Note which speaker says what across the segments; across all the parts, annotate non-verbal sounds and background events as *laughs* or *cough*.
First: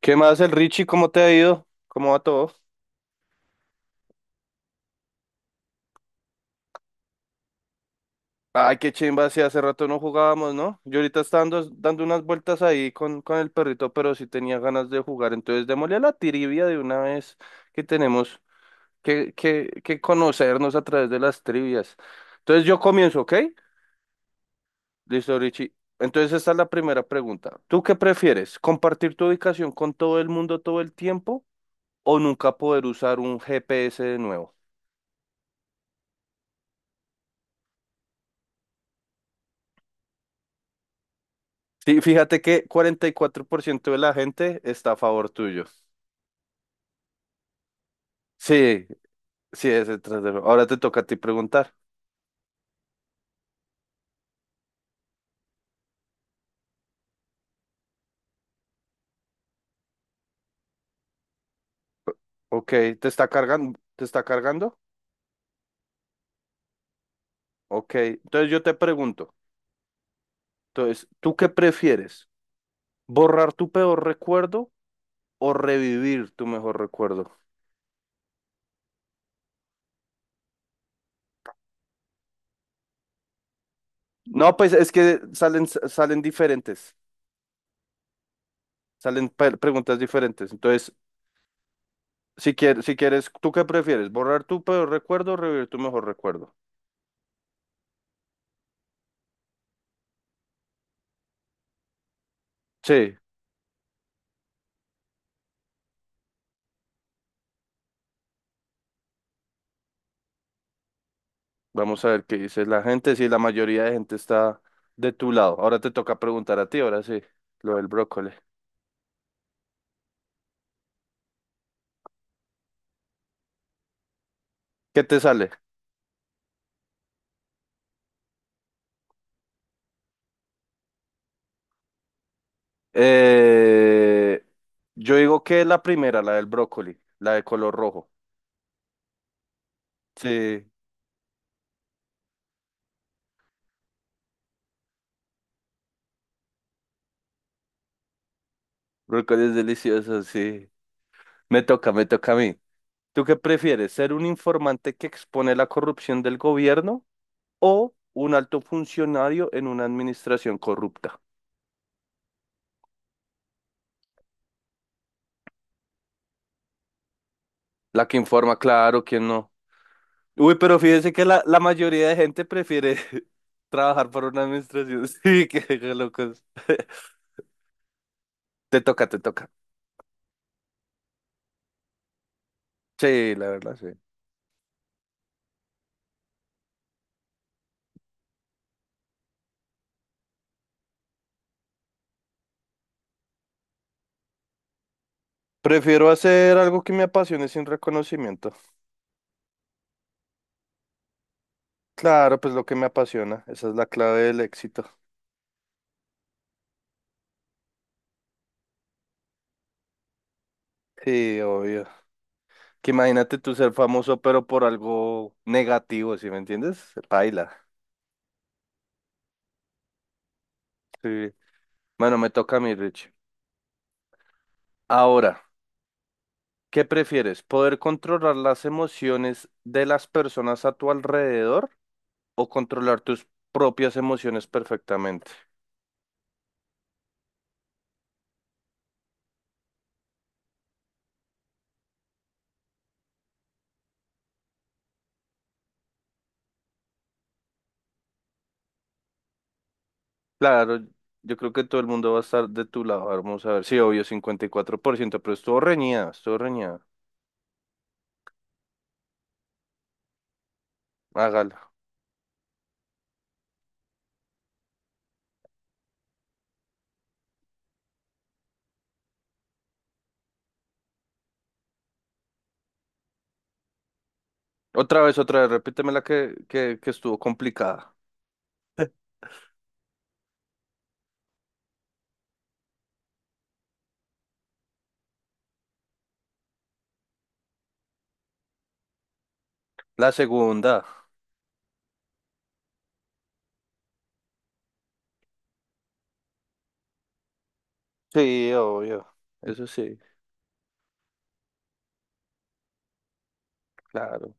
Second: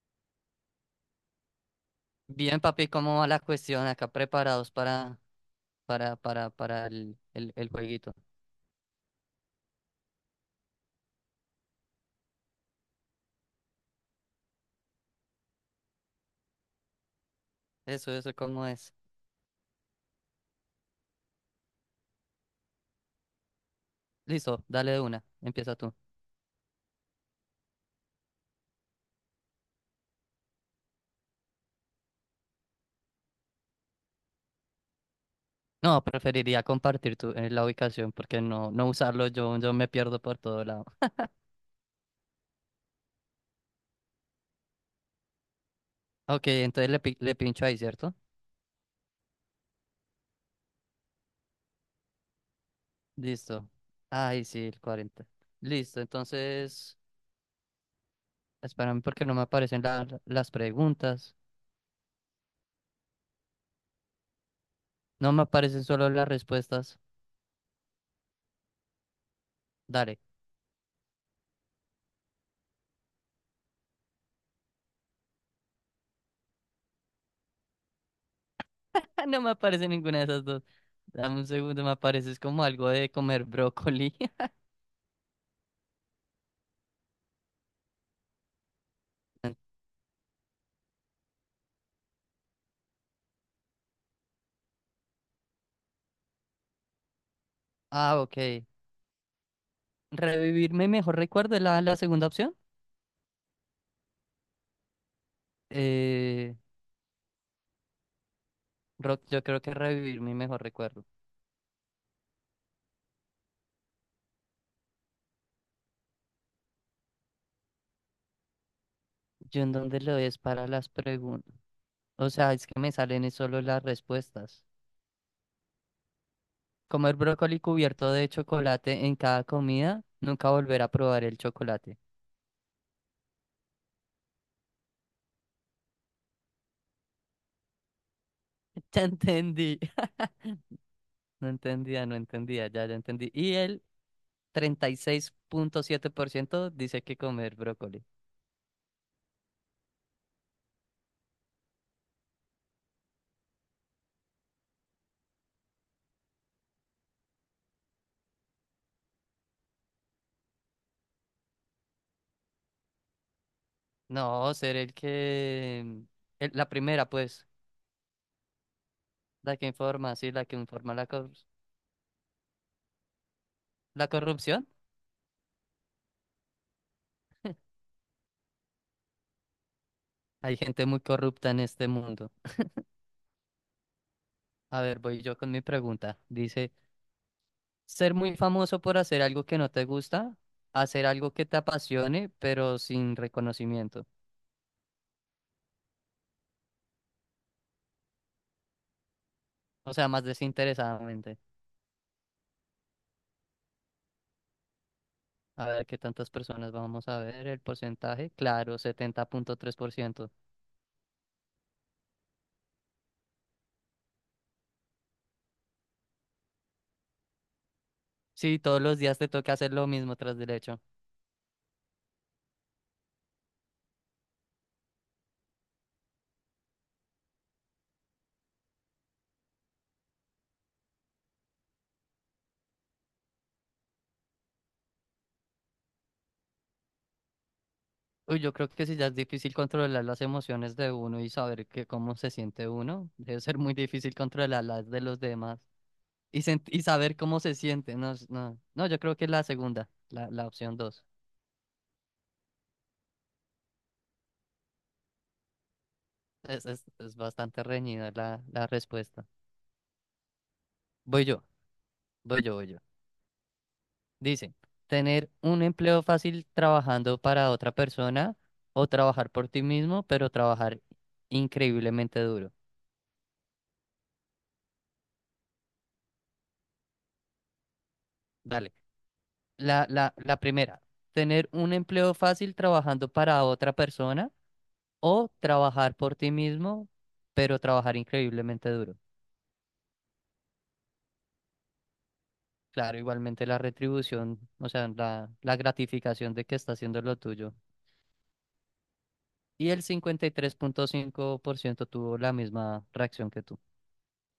Speaker 1: ¿Qué más, el Richie? ¿Cómo te ha ido? ¿Cómo va todo?
Speaker 2: Bien, papi, ¿cómo va la cuestión? Acá preparados para el jueguito.
Speaker 1: Ay, qué chimba, sí, hace rato no jugábamos, ¿no? Yo ahorita estaba dando unas vueltas ahí con el perrito, pero sí tenía ganas de jugar. Entonces, démosle a la trivia de una vez que
Speaker 2: Eso,
Speaker 1: tenemos
Speaker 2: ¿cómo es?
Speaker 1: que conocernos a través de las trivias. Entonces, yo comienzo, ¿ok?
Speaker 2: Listo, dale de una.
Speaker 1: Listo, Richie.
Speaker 2: Empieza tú.
Speaker 1: Entonces, esta es la primera pregunta. ¿Tú qué prefieres? ¿Compartir tu ubicación con todo el mundo todo el tiempo o nunca poder usar un GPS de nuevo?
Speaker 2: No, preferiría compartir la ubicación porque no usarlo yo me pierdo por todo lado.
Speaker 1: Sí, fíjate que 44% de la gente está a favor tuyo.
Speaker 2: Ok, entonces le pincho ahí, ¿cierto?
Speaker 1: Sí, sí, es el trasero. Ahora te toca a ti preguntar.
Speaker 2: Listo. Ay sí, el 40. Listo, entonces, espérame porque no me aparecen las preguntas.
Speaker 1: Ok, ¿te está cargando? ¿Te está cargando?
Speaker 2: No me aparecen solo las respuestas.
Speaker 1: Ok, entonces yo te pregunto.
Speaker 2: Dale.
Speaker 1: Entonces, ¿tú qué prefieres? ¿Borrar tu peor recuerdo o revivir tu mejor recuerdo?
Speaker 2: *laughs* No me aparece ninguna de esas dos. Dame un segundo, me apareces como algo de comer brócoli.
Speaker 1: No, pues es que salen diferentes, salen
Speaker 2: *laughs*
Speaker 1: preguntas diferentes. Entonces, si quieres, ¿tú qué prefieres? ¿Borrar tu peor recuerdo o revivir tu mejor recuerdo?
Speaker 2: Ah, ok. Revivir mi mejor recuerdo es la segunda opción.
Speaker 1: Sí.
Speaker 2: Eh, Rock, yo creo que revivir mi mejor recuerdo.
Speaker 1: Vamos a ver qué dice la gente, si la mayoría de gente está de tu lado. Ahora te toca preguntar a ti, ahora sí, lo del brócoli.
Speaker 2: ¿Yo en dónde lo es para las preguntas? O sea, es que me salen es solo las respuestas.
Speaker 1: ¿Qué te sale?
Speaker 2: Comer brócoli cubierto de chocolate en cada comida, nunca volver a probar el chocolate.
Speaker 1: Eh, yo digo que la primera, la del brócoli, la de color rojo.
Speaker 2: *laughs* Ya entendí.
Speaker 1: Sí,
Speaker 2: *laughs* No entendía, no entendía, ya, ya entendí. Y el 36.7% dice que comer brócoli.
Speaker 1: brócoli es delicioso, sí. Me toca a mí. ¿Tú qué prefieres? ¿Ser un informante que expone la corrupción del gobierno o un alto funcionario en una administración corrupta?
Speaker 2: No, ser la primera, pues,
Speaker 1: La que informa, claro, ¿quién no?
Speaker 2: la que informa, sí, la
Speaker 1: Uy,
Speaker 2: que
Speaker 1: pero
Speaker 2: informa la,
Speaker 1: fíjense que
Speaker 2: cor-
Speaker 1: la mayoría de gente prefiere *laughs*
Speaker 2: la
Speaker 1: trabajar por una
Speaker 2: corrupción.
Speaker 1: administración. *laughs* Sí, qué locos. *laughs* Te toca.
Speaker 2: Hay gente muy corrupta en este mundo.
Speaker 1: Sí, la verdad, sí.
Speaker 2: A ver, voy yo con mi pregunta. Dice, ser muy famoso por hacer algo que no te gusta, hacer algo que te apasione, pero sin reconocimiento.
Speaker 1: Prefiero hacer algo que me apasione sin reconocimiento.
Speaker 2: O sea, más desinteresadamente.
Speaker 1: Claro, pues lo que me apasiona. Esa es la clave del éxito.
Speaker 2: A ver, ¿qué tantas personas vamos a ver? El porcentaje, claro, 70.3%.
Speaker 1: Sí, obvio. Que imagínate tú ser famoso, pero por algo negativo, ¿sí me entiendes? Paila.
Speaker 2: Sí, todos los días te toca hacer lo mismo tras derecho.
Speaker 1: Sí. Bueno, me toca a mí, Rich. Ahora, ¿qué prefieres? ¿Poder controlar las emociones de las personas a tu alrededor o controlar tus propias emociones perfectamente?
Speaker 2: Uy, yo creo que si ya es difícil controlar las emociones de uno y saber que cómo se siente uno, debe ser muy difícil controlar las de los demás y saber cómo se siente. No, no, no, yo creo que la segunda, la opción
Speaker 1: Claro,
Speaker 2: dos.
Speaker 1: yo creo que todo el mundo va a estar de tu lado. A ver, vamos a ver. Sí, obvio, 54%, pero estuvo reñida, estuvo
Speaker 2: Es,
Speaker 1: reñida.
Speaker 2: es, es bastante reñida la respuesta. Voy yo,
Speaker 1: Hágala.
Speaker 2: voy yo, voy yo. Dice, tener un empleo fácil trabajando para otra persona o trabajar por ti mismo, pero trabajar increíblemente duro.
Speaker 1: Otra vez, repíteme la que, que estuvo complicada.
Speaker 2: Dale. La primera, tener un empleo fácil trabajando para otra persona o trabajar por ti mismo, pero trabajar increíblemente duro.
Speaker 1: La segunda.
Speaker 2: Claro, igualmente la retribución, o sea, la gratificación de que está haciendo lo tuyo.
Speaker 1: Sí, obvio. Eso
Speaker 2: Y el
Speaker 1: sí,
Speaker 2: 53.5% tuvo la misma reacción que tú.
Speaker 1: claro.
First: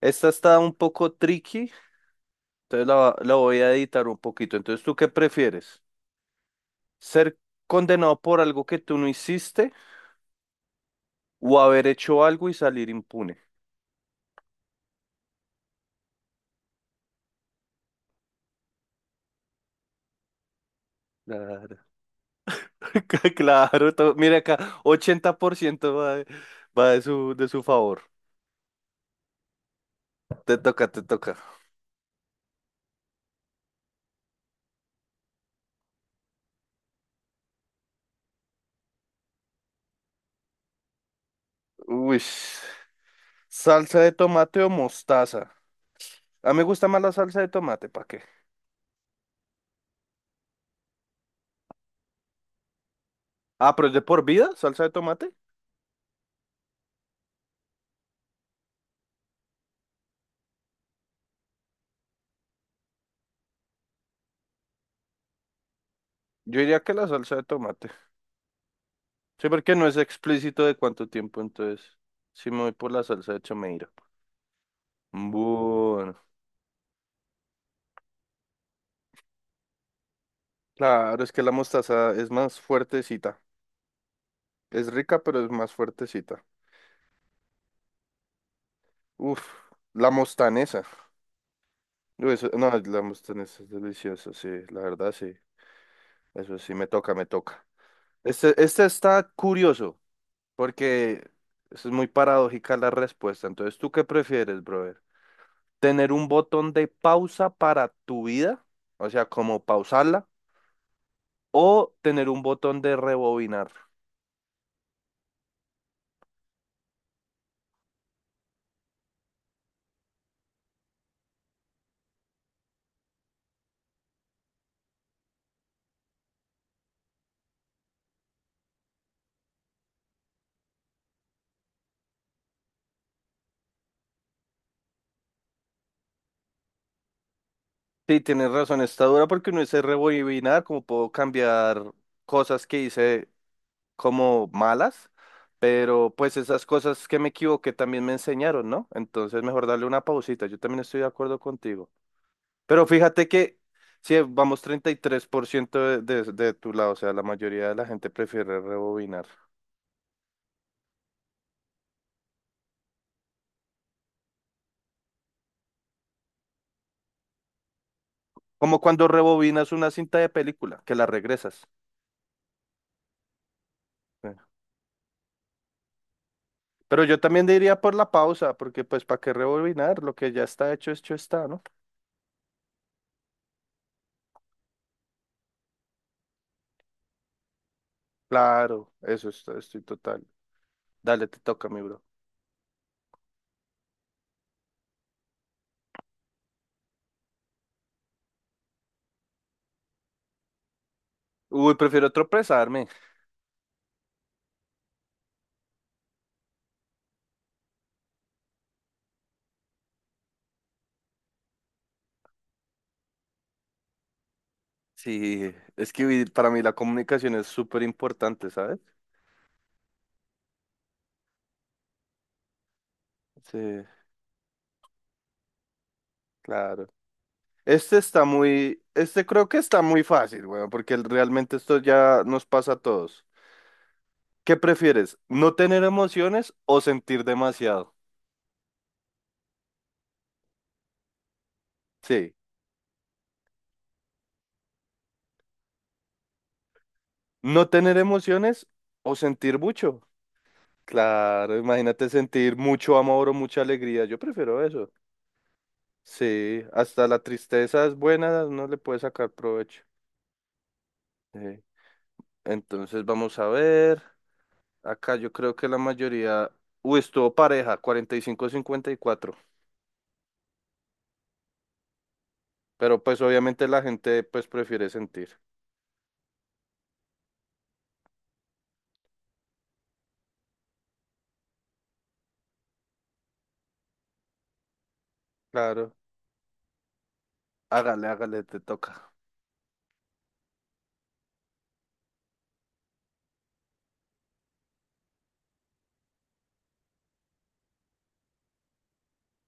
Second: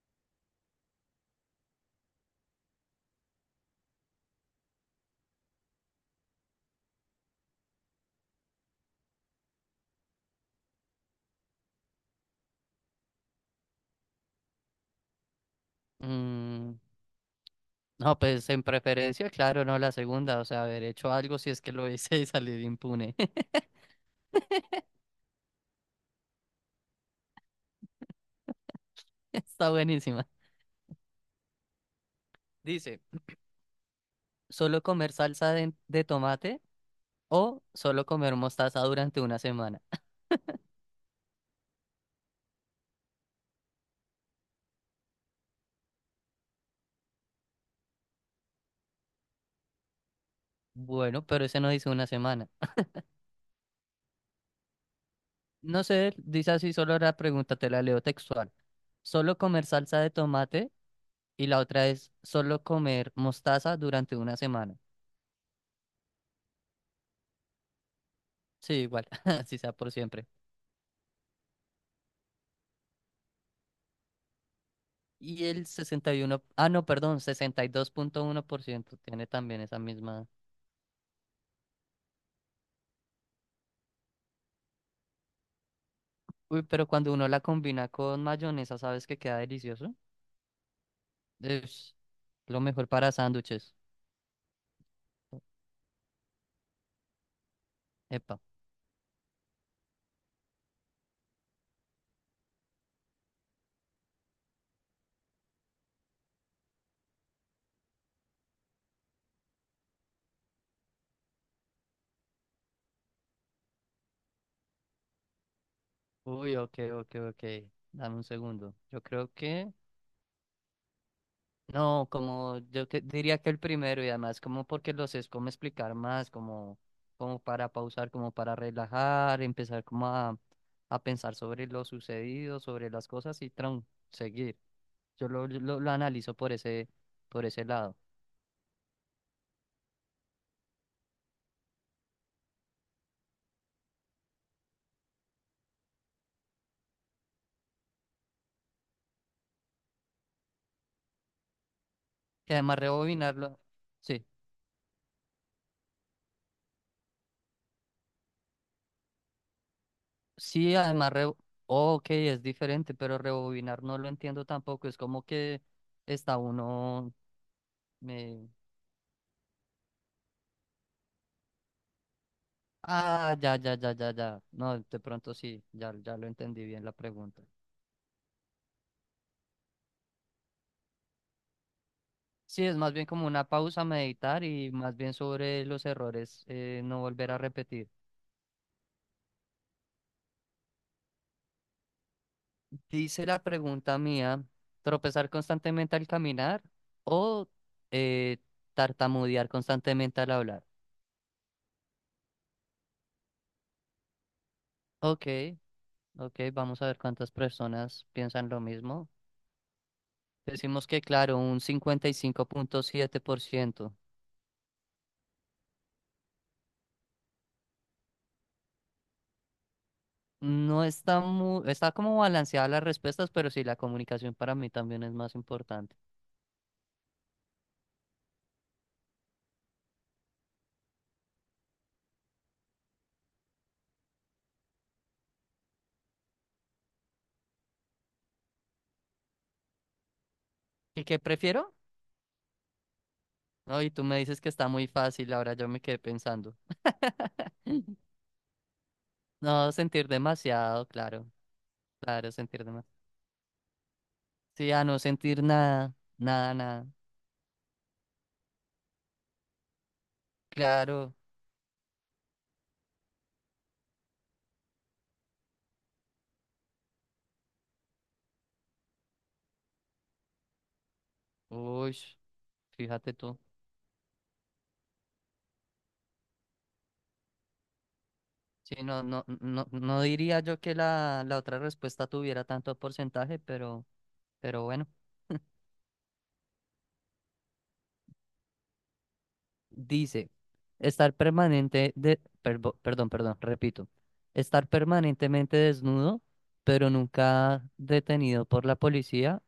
Speaker 1: Esta está un poco tricky, entonces la voy a editar un poquito. Entonces, ¿tú qué prefieres? ¿Ser condenado por algo que tú no hiciste o haber hecho algo y salir impune?
Speaker 2: Mm, no, pues en preferencia, claro, no la segunda, o sea, haber hecho algo si es que
Speaker 1: Claro.
Speaker 2: lo hice y salir impune.
Speaker 1: *laughs*
Speaker 2: *laughs*
Speaker 1: Claro, mira acá, 80% va va de de su favor.
Speaker 2: Está buenísima.
Speaker 1: Te toca.
Speaker 2: Dice, solo comer salsa de tomate o solo comer mostaza durante una semana.
Speaker 1: Uy, salsa de tomate o mostaza. A mí me gusta más la salsa de tomate, ¿para qué?
Speaker 2: Bueno, pero ese no dice una semana.
Speaker 1: Ah, pero es de por vida, salsa de tomate.
Speaker 2: No sé, dice así solo la pregunta, te la leo textual. Solo comer salsa de tomate y la otra es solo comer mostaza durante una semana.
Speaker 1: Yo diría que la salsa de tomate.
Speaker 2: Sí, igual, *laughs*
Speaker 1: Sí,
Speaker 2: así sea
Speaker 1: porque no
Speaker 2: por
Speaker 1: es
Speaker 2: siempre.
Speaker 1: explícito de cuánto tiempo, entonces sí me voy por la salsa de chomeira.
Speaker 2: Y el
Speaker 1: Bueno,
Speaker 2: 61, ah, no, perdón, 62.1% tiene también esa misma.
Speaker 1: claro, es que la mostaza es más fuertecita. Es rica, pero es más fuertecita.
Speaker 2: Uy, pero cuando uno la combina con mayonesa, ¿sabes que queda
Speaker 1: Uf,
Speaker 2: delicioso?
Speaker 1: la mostanesa.
Speaker 2: Es
Speaker 1: Uy,
Speaker 2: lo
Speaker 1: no,
Speaker 2: mejor
Speaker 1: la
Speaker 2: para
Speaker 1: Mustang es
Speaker 2: sándwiches.
Speaker 1: deliciosa, sí, la verdad, sí. Eso sí, me toca.
Speaker 2: Epa.
Speaker 1: Este está curioso, porque es muy paradójica la respuesta. Entonces, ¿tú qué prefieres, brother? ¿Tener un botón de pausa para tu vida? O sea, como pausarla, o tener un botón de rebobinar.
Speaker 2: Uy, ok, ok, ok. Dame un segundo. Yo creo que no, como diría que el primero. Y además como porque los es como explicar más, como para pausar, como para relajar, empezar como a pensar sobre lo sucedido, sobre las cosas y tron, seguir. Yo lo analizo por ese lado.
Speaker 1: Sí, tienes razón, está dura porque uno dice rebobinar, como puedo cambiar cosas que hice como malas, pero pues esas cosas que me equivoqué también me enseñaron, ¿no? Entonces mejor darle una pausita, yo también estoy de acuerdo contigo.
Speaker 2: Y además
Speaker 1: Pero fíjate
Speaker 2: rebobinarlo.
Speaker 1: que si
Speaker 2: Sí,
Speaker 1: vamos 33% de tu lado, o sea, la mayoría de la gente prefiere rebobinar.
Speaker 2: sí, ok, es diferente, pero rebobinar no lo entiendo tampoco. Es como que está uno.
Speaker 1: Como cuando rebobinas una cinta de película, que la regresas.
Speaker 2: Ah, ya, ya, ya, ya,
Speaker 1: Sí.
Speaker 2: ya. No, de pronto sí, ya, ya lo entendí bien la
Speaker 1: Pero yo
Speaker 2: pregunta.
Speaker 1: también diría por la pausa, porque pues ¿para qué rebobinar? Lo que ya está hecho, hecho está, ¿no?
Speaker 2: Sí, es más bien como una pausa, meditar y más bien sobre los errores, no volver a repetir.
Speaker 1: Claro, eso está, estoy total. Dale, te toca, mi bro.
Speaker 2: Dice la pregunta mía, tropezar constantemente al caminar o eh, tartamudear constantemente al hablar.
Speaker 1: Uy, prefiero tropezarme.
Speaker 2: Ok, ok, vamos a ver cuántas personas piensan lo mismo. Decimos que, claro, un 55.7%.
Speaker 1: Sí, es que para mí la comunicación es súper importante, ¿sabes?
Speaker 2: No está está como balanceada las respuestas, pero
Speaker 1: Sí,
Speaker 2: sí, la comunicación para mí también es más importante.
Speaker 1: claro. Este está muy, este creo que está muy fácil, weón, porque realmente esto ya nos pasa a todos. ¿Qué prefieres? ¿No tener emociones o sentir demasiado?
Speaker 2: ¿Y qué prefiero?
Speaker 1: Sí,
Speaker 2: No, y tú me dices que está muy fácil, ahora yo me quedé pensando.
Speaker 1: no tener
Speaker 2: *laughs*
Speaker 1: emociones o sentir
Speaker 2: No,
Speaker 1: mucho.
Speaker 2: sentir demasiado, claro,
Speaker 1: Claro, imagínate
Speaker 2: claro,
Speaker 1: sentir
Speaker 2: sentir
Speaker 1: mucho
Speaker 2: demasiado.
Speaker 1: amor o mucha alegría. Yo prefiero
Speaker 2: Sí, a
Speaker 1: eso.
Speaker 2: no sentir nada, nada,
Speaker 1: Sí,
Speaker 2: nada.
Speaker 1: hasta la tristeza es buena, no le puede sacar provecho.
Speaker 2: Claro,
Speaker 1: Sí. Entonces vamos a ver. Acá yo creo que la mayoría, uy, estuvo pareja, 45 a 54,
Speaker 2: uy,
Speaker 1: pero
Speaker 2: fíjate
Speaker 1: pues
Speaker 2: tú.
Speaker 1: obviamente la gente pues prefiere sentir.
Speaker 2: Sí, no, no, no, no diría yo que la otra respuesta tuviera tanto porcentaje, pero bueno.
Speaker 1: Claro, hágale, te toca.
Speaker 2: Dice. Estar permanente perdón, perdón, repito. Estar permanentemente desnudo, pero nunca detenido por la policía,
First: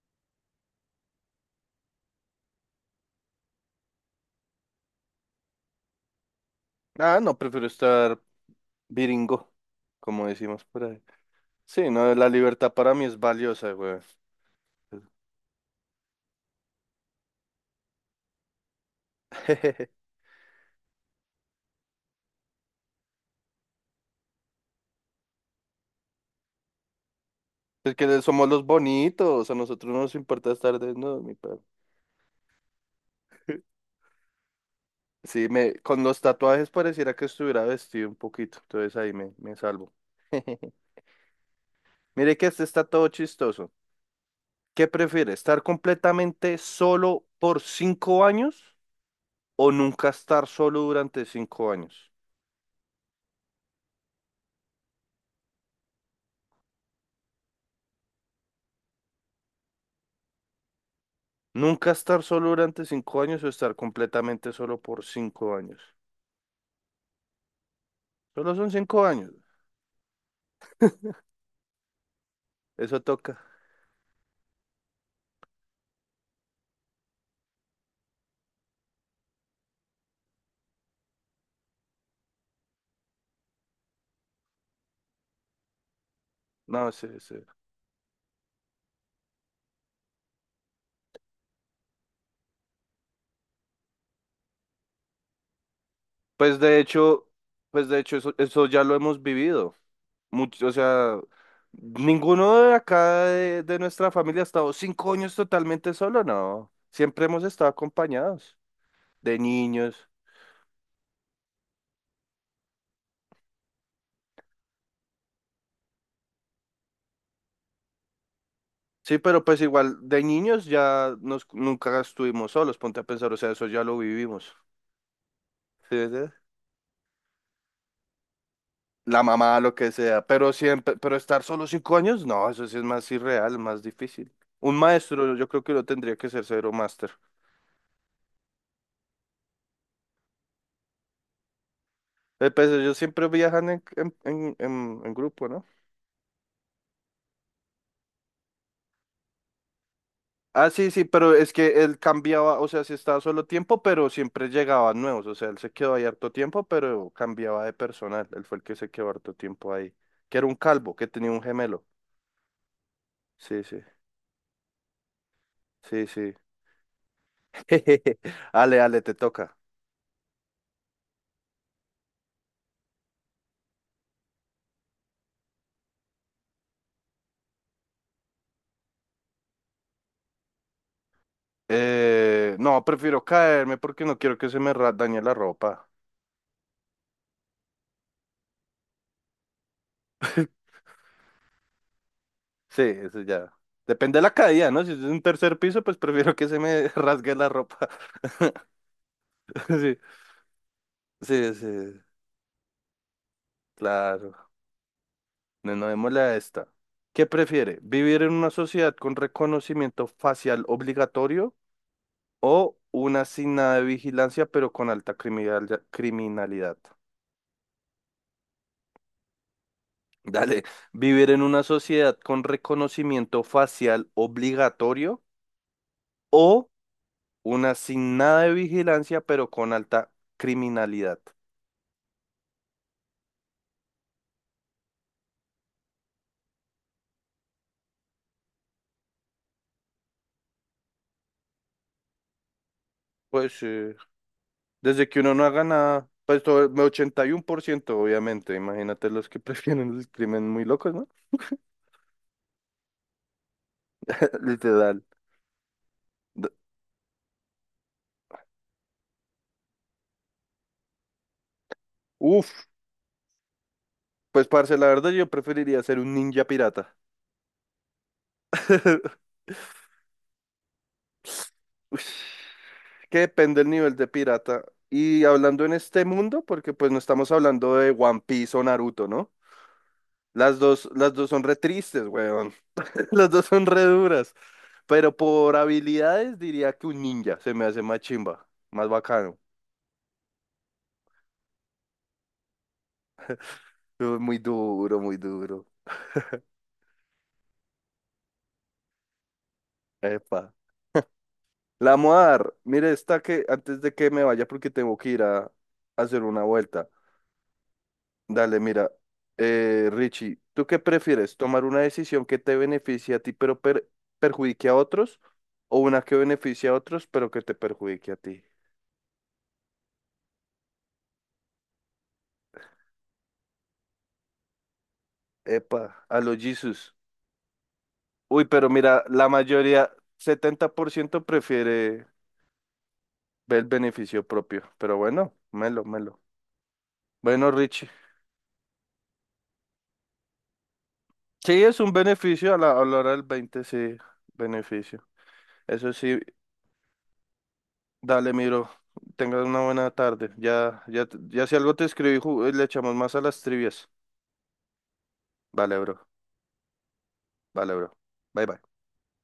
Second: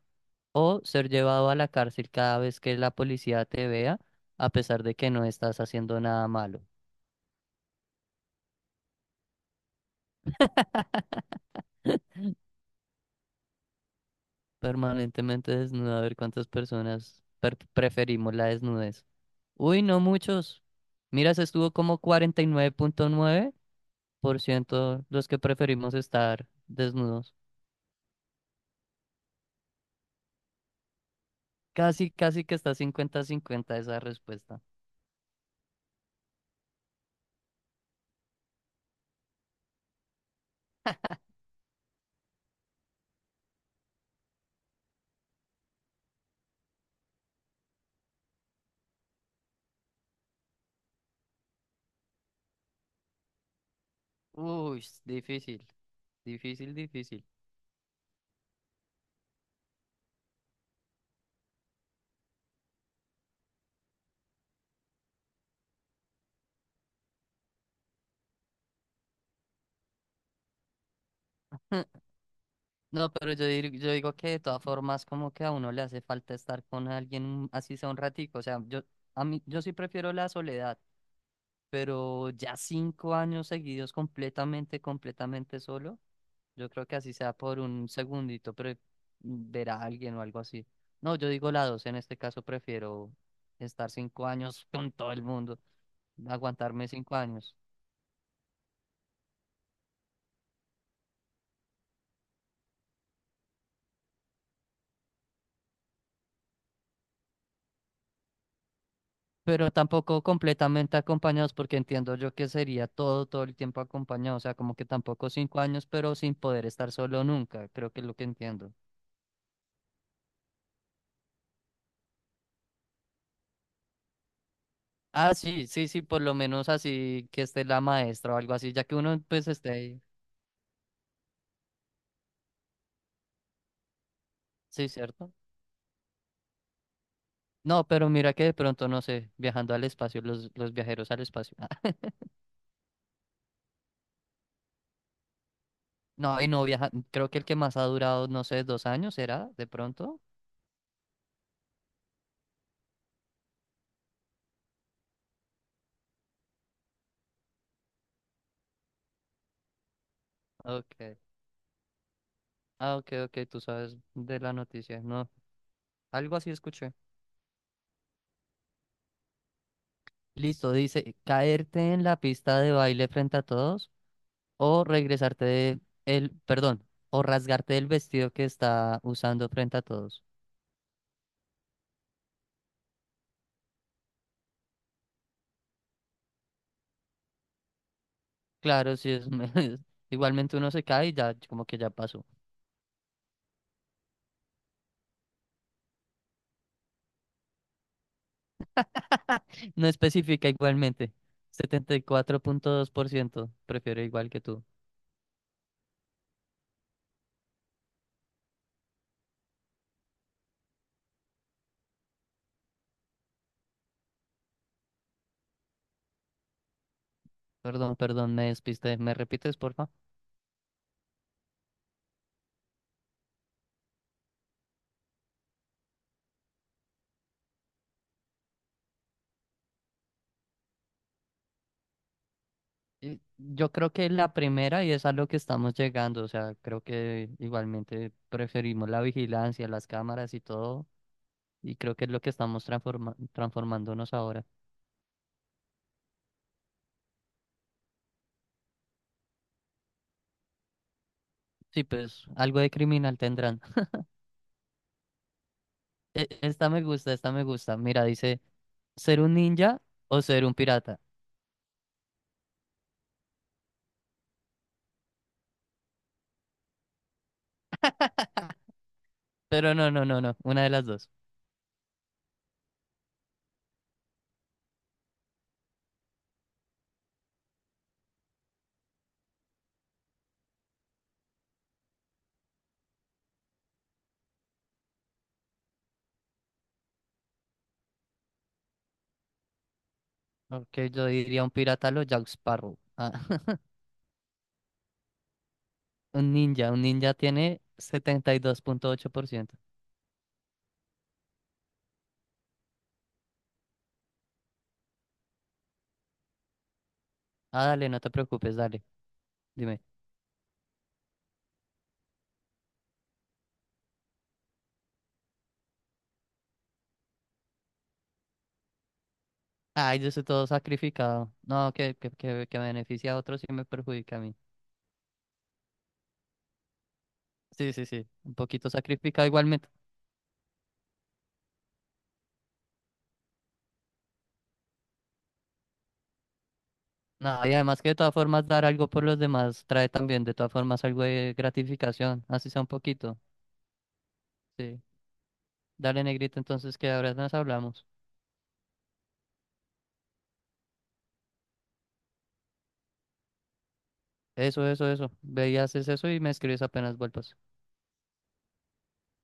Speaker 2: o ser llevado a la cárcel cada vez que la policía te vea, a pesar de que no estás haciendo nada malo.
Speaker 1: Ah, no, prefiero estar viringo, como decimos por ahí.
Speaker 2: *laughs*
Speaker 1: Sí, no, la libertad para mí es valiosa, güey.
Speaker 2: Permanentemente desnudo, a ver cuántas personas preferimos la desnudez. Uy, no
Speaker 1: *laughs*
Speaker 2: muchos. Mira, se estuvo como cuarenta y nueve punto nueve por ciento los que preferimos estar desnudos.
Speaker 1: Es que somos los bonitos, a nosotros no nos importa estar desnudos, mi perro.
Speaker 2: Casi, casi que está 50
Speaker 1: *laughs*
Speaker 2: cincuenta esa respuesta.
Speaker 1: Sí, con los tatuajes pareciera que estuviera vestido un poquito, entonces ahí me salvo. *laughs* Mire que este está todo chistoso. ¿Qué prefiere? ¿Estar completamente solo por cinco años o nunca estar solo durante cinco años?
Speaker 2: Uy, es difícil, difícil, difícil.
Speaker 1: Nunca estar solo durante cinco años o estar completamente solo por cinco años. Solo son cinco años.
Speaker 2: *laughs*
Speaker 1: Eso
Speaker 2: No, pero
Speaker 1: toca.
Speaker 2: yo digo que de todas formas como que a uno le hace falta estar con alguien así sea un ratico, o sea, yo a mí yo sí prefiero la soledad, pero ya 5 años seguidos completamente, completamente solo, yo creo
Speaker 1: No,
Speaker 2: que
Speaker 1: sí,
Speaker 2: así sea
Speaker 1: sí.
Speaker 2: por un segundito pero ver a alguien o algo así. No, yo digo la dos, en este caso prefiero estar 5 años con todo el mundo,
Speaker 1: Pues de
Speaker 2: aguantarme cinco
Speaker 1: hecho,
Speaker 2: años.
Speaker 1: pues de hecho, eso ya lo hemos vivido. Mucho, o sea, ninguno de acá de nuestra familia ha estado cinco años totalmente solo, no. Siempre hemos estado acompañados de
Speaker 2: Pero
Speaker 1: niños.
Speaker 2: tampoco completamente acompañados, porque entiendo yo que sería todo el tiempo acompañado, o sea, como que tampoco 5 años, pero sin poder estar solo nunca, creo que es lo que entiendo.
Speaker 1: Sí, pero pues igual de niños ya nos, nunca estuvimos solos, ponte a pensar, o sea, eso ya lo vivimos.
Speaker 2: Ah, sí, sí,
Speaker 1: ¿Sí me
Speaker 2: sí, por
Speaker 1: entiendes?
Speaker 2: lo menos así que esté la maestra o algo así, ya que uno
Speaker 1: La
Speaker 2: pues
Speaker 1: mamá,
Speaker 2: esté
Speaker 1: lo que
Speaker 2: ahí,
Speaker 1: sea, pero siempre, pero estar solo cinco años, no, eso sí es más irreal, más difícil. Un
Speaker 2: sí, ¿cierto?
Speaker 1: maestro, yo creo que lo tendría que ser cero máster.
Speaker 2: No, pero mira que de pronto, no sé, viajando al espacio, los viajeros al espacio. *laughs*
Speaker 1: Pues ellos siempre viajan en grupo, ¿no?
Speaker 2: No, y no viaja, creo que el que más ha durado, no sé, 2 años, ¿será? De pronto.
Speaker 1: Ah, sí, sí, pero es que él cambiaba, o sea, sí estaba solo tiempo, pero siempre llegaban nuevos, o sea, él se quedó ahí harto tiempo, pero cambiaba de personal, él fue el que se quedó harto tiempo ahí, que era un calvo, que
Speaker 2: Ok.
Speaker 1: tenía un gemelo.
Speaker 2: Ah, ok, ok, tú
Speaker 1: Sí,
Speaker 2: sabes de la noticia, no,
Speaker 1: sí.
Speaker 2: algo así escuché.
Speaker 1: *laughs* Ale, te toca.
Speaker 2: Listo, dice, caerte en la pista de baile frente a todos o regresarte de el, perdón, o rasgarte el vestido que está usando frente a todos.
Speaker 1: No, prefiero caerme porque no quiero que se me dañe la ropa.
Speaker 2: Claro, si es, *laughs* igualmente
Speaker 1: *laughs*
Speaker 2: uno se cae y ya como que ya pasó.
Speaker 1: Sí, eso ya. Depende de la caída, ¿no? Si es un tercer piso, pues prefiero que se me *laughs* rasgue la ropa. *laughs*
Speaker 2: *laughs* No
Speaker 1: Sí,
Speaker 2: especifica igualmente.
Speaker 1: sí, sí,
Speaker 2: 74.2%. Prefiero igual
Speaker 1: claro.
Speaker 2: que tú.
Speaker 1: No, no démosle a esta. ¿Qué prefiere? ¿Vivir en una sociedad con reconocimiento facial obligatorio o una sin nada de vigilancia, pero con alta criminalidad?
Speaker 2: Perdón, perdón, me despiste. ¿Me repites, porfa?
Speaker 1: Dale, vivir en una sociedad con reconocimiento facial obligatorio o una sin nada de vigilancia, pero con alta criminalidad.
Speaker 2: Yo creo que la primera y es a lo que estamos llegando. O sea, creo que igualmente preferimos la vigilancia, las cámaras y todo. Y creo que es lo que estamos
Speaker 1: Pues
Speaker 2: transformándonos ahora.
Speaker 1: desde que uno no haga nada, pues todo, 81% obviamente. Imagínate los que *laughs* prefieren el crimen muy locos, ¿no?
Speaker 2: Sí, pues algo de criminal tendrán. *laughs*
Speaker 1: *laughs* Literal. D-
Speaker 2: Esta me gusta, esta me gusta. Mira, dice, ¿ser un ninja o ser un pirata?
Speaker 1: Uf, pues parce, la verdad yo preferiría ser un ninja pirata.
Speaker 2: *laughs* Pero no, no, no, no, una de las dos.
Speaker 1: *laughs* Ush, que depende del nivel de pirata. Y hablando en este mundo, porque pues no estamos hablando de One Piece o Naruto, ¿no? Las dos son re tristes, weón. *laughs* Las dos son re duras. Pero por habilidades diría que un ninja se me hace más chimba, más bacano.
Speaker 2: Ok, yo diría un pirata a lo Jack Sparrow. Ah, *laughs*
Speaker 1: Muy duro, muy duro.
Speaker 2: un ninja tiene 72.8%.
Speaker 1: Epa. La Moar, mire, esta que antes de que me vaya, porque tengo que ir a hacer una vuelta.
Speaker 2: Ah, dale, no te preocupes,
Speaker 1: Dale,
Speaker 2: dale,
Speaker 1: mira,
Speaker 2: dime.
Speaker 1: Richie, ¿tú qué prefieres? ¿Tomar una decisión que te beneficie a ti pero perjudique a otros? ¿O una que beneficie a otros pero que te perjudique a ti?
Speaker 2: Ay, yo estoy todo sacrificado. No, que beneficia a otros y me perjudica a mí.
Speaker 1: Epa, a los Jesus.
Speaker 2: Sí, sí, sí, un
Speaker 1: Uy, pero
Speaker 2: poquito
Speaker 1: mira,
Speaker 2: sacrificado.
Speaker 1: la
Speaker 2: Igualmente.
Speaker 1: mayoría, 70% prefiere ver el beneficio propio. Pero bueno, melo, melo.
Speaker 2: No,
Speaker 1: Bueno,
Speaker 2: y además
Speaker 1: Richie.
Speaker 2: que de todas formas dar algo por los demás trae también de todas formas algo de
Speaker 1: Sí, es un
Speaker 2: gratificación, así
Speaker 1: beneficio
Speaker 2: sea un
Speaker 1: a la hora
Speaker 2: poquito.
Speaker 1: del 20, sí,
Speaker 2: Sí.
Speaker 1: beneficio. Eso
Speaker 2: Dale,
Speaker 1: sí,
Speaker 2: negrito, entonces que ahora nos hablamos.
Speaker 1: dale, mi bro. Tengas una buena tarde. Ya si algo te escribí, le echamos más a las trivias.
Speaker 2: Eso, eso, eso. Ve y
Speaker 1: Vale,
Speaker 2: haces
Speaker 1: bro.
Speaker 2: eso y me escribes apenas vuelvas.
Speaker 1: Vale, bro. Bye, bye.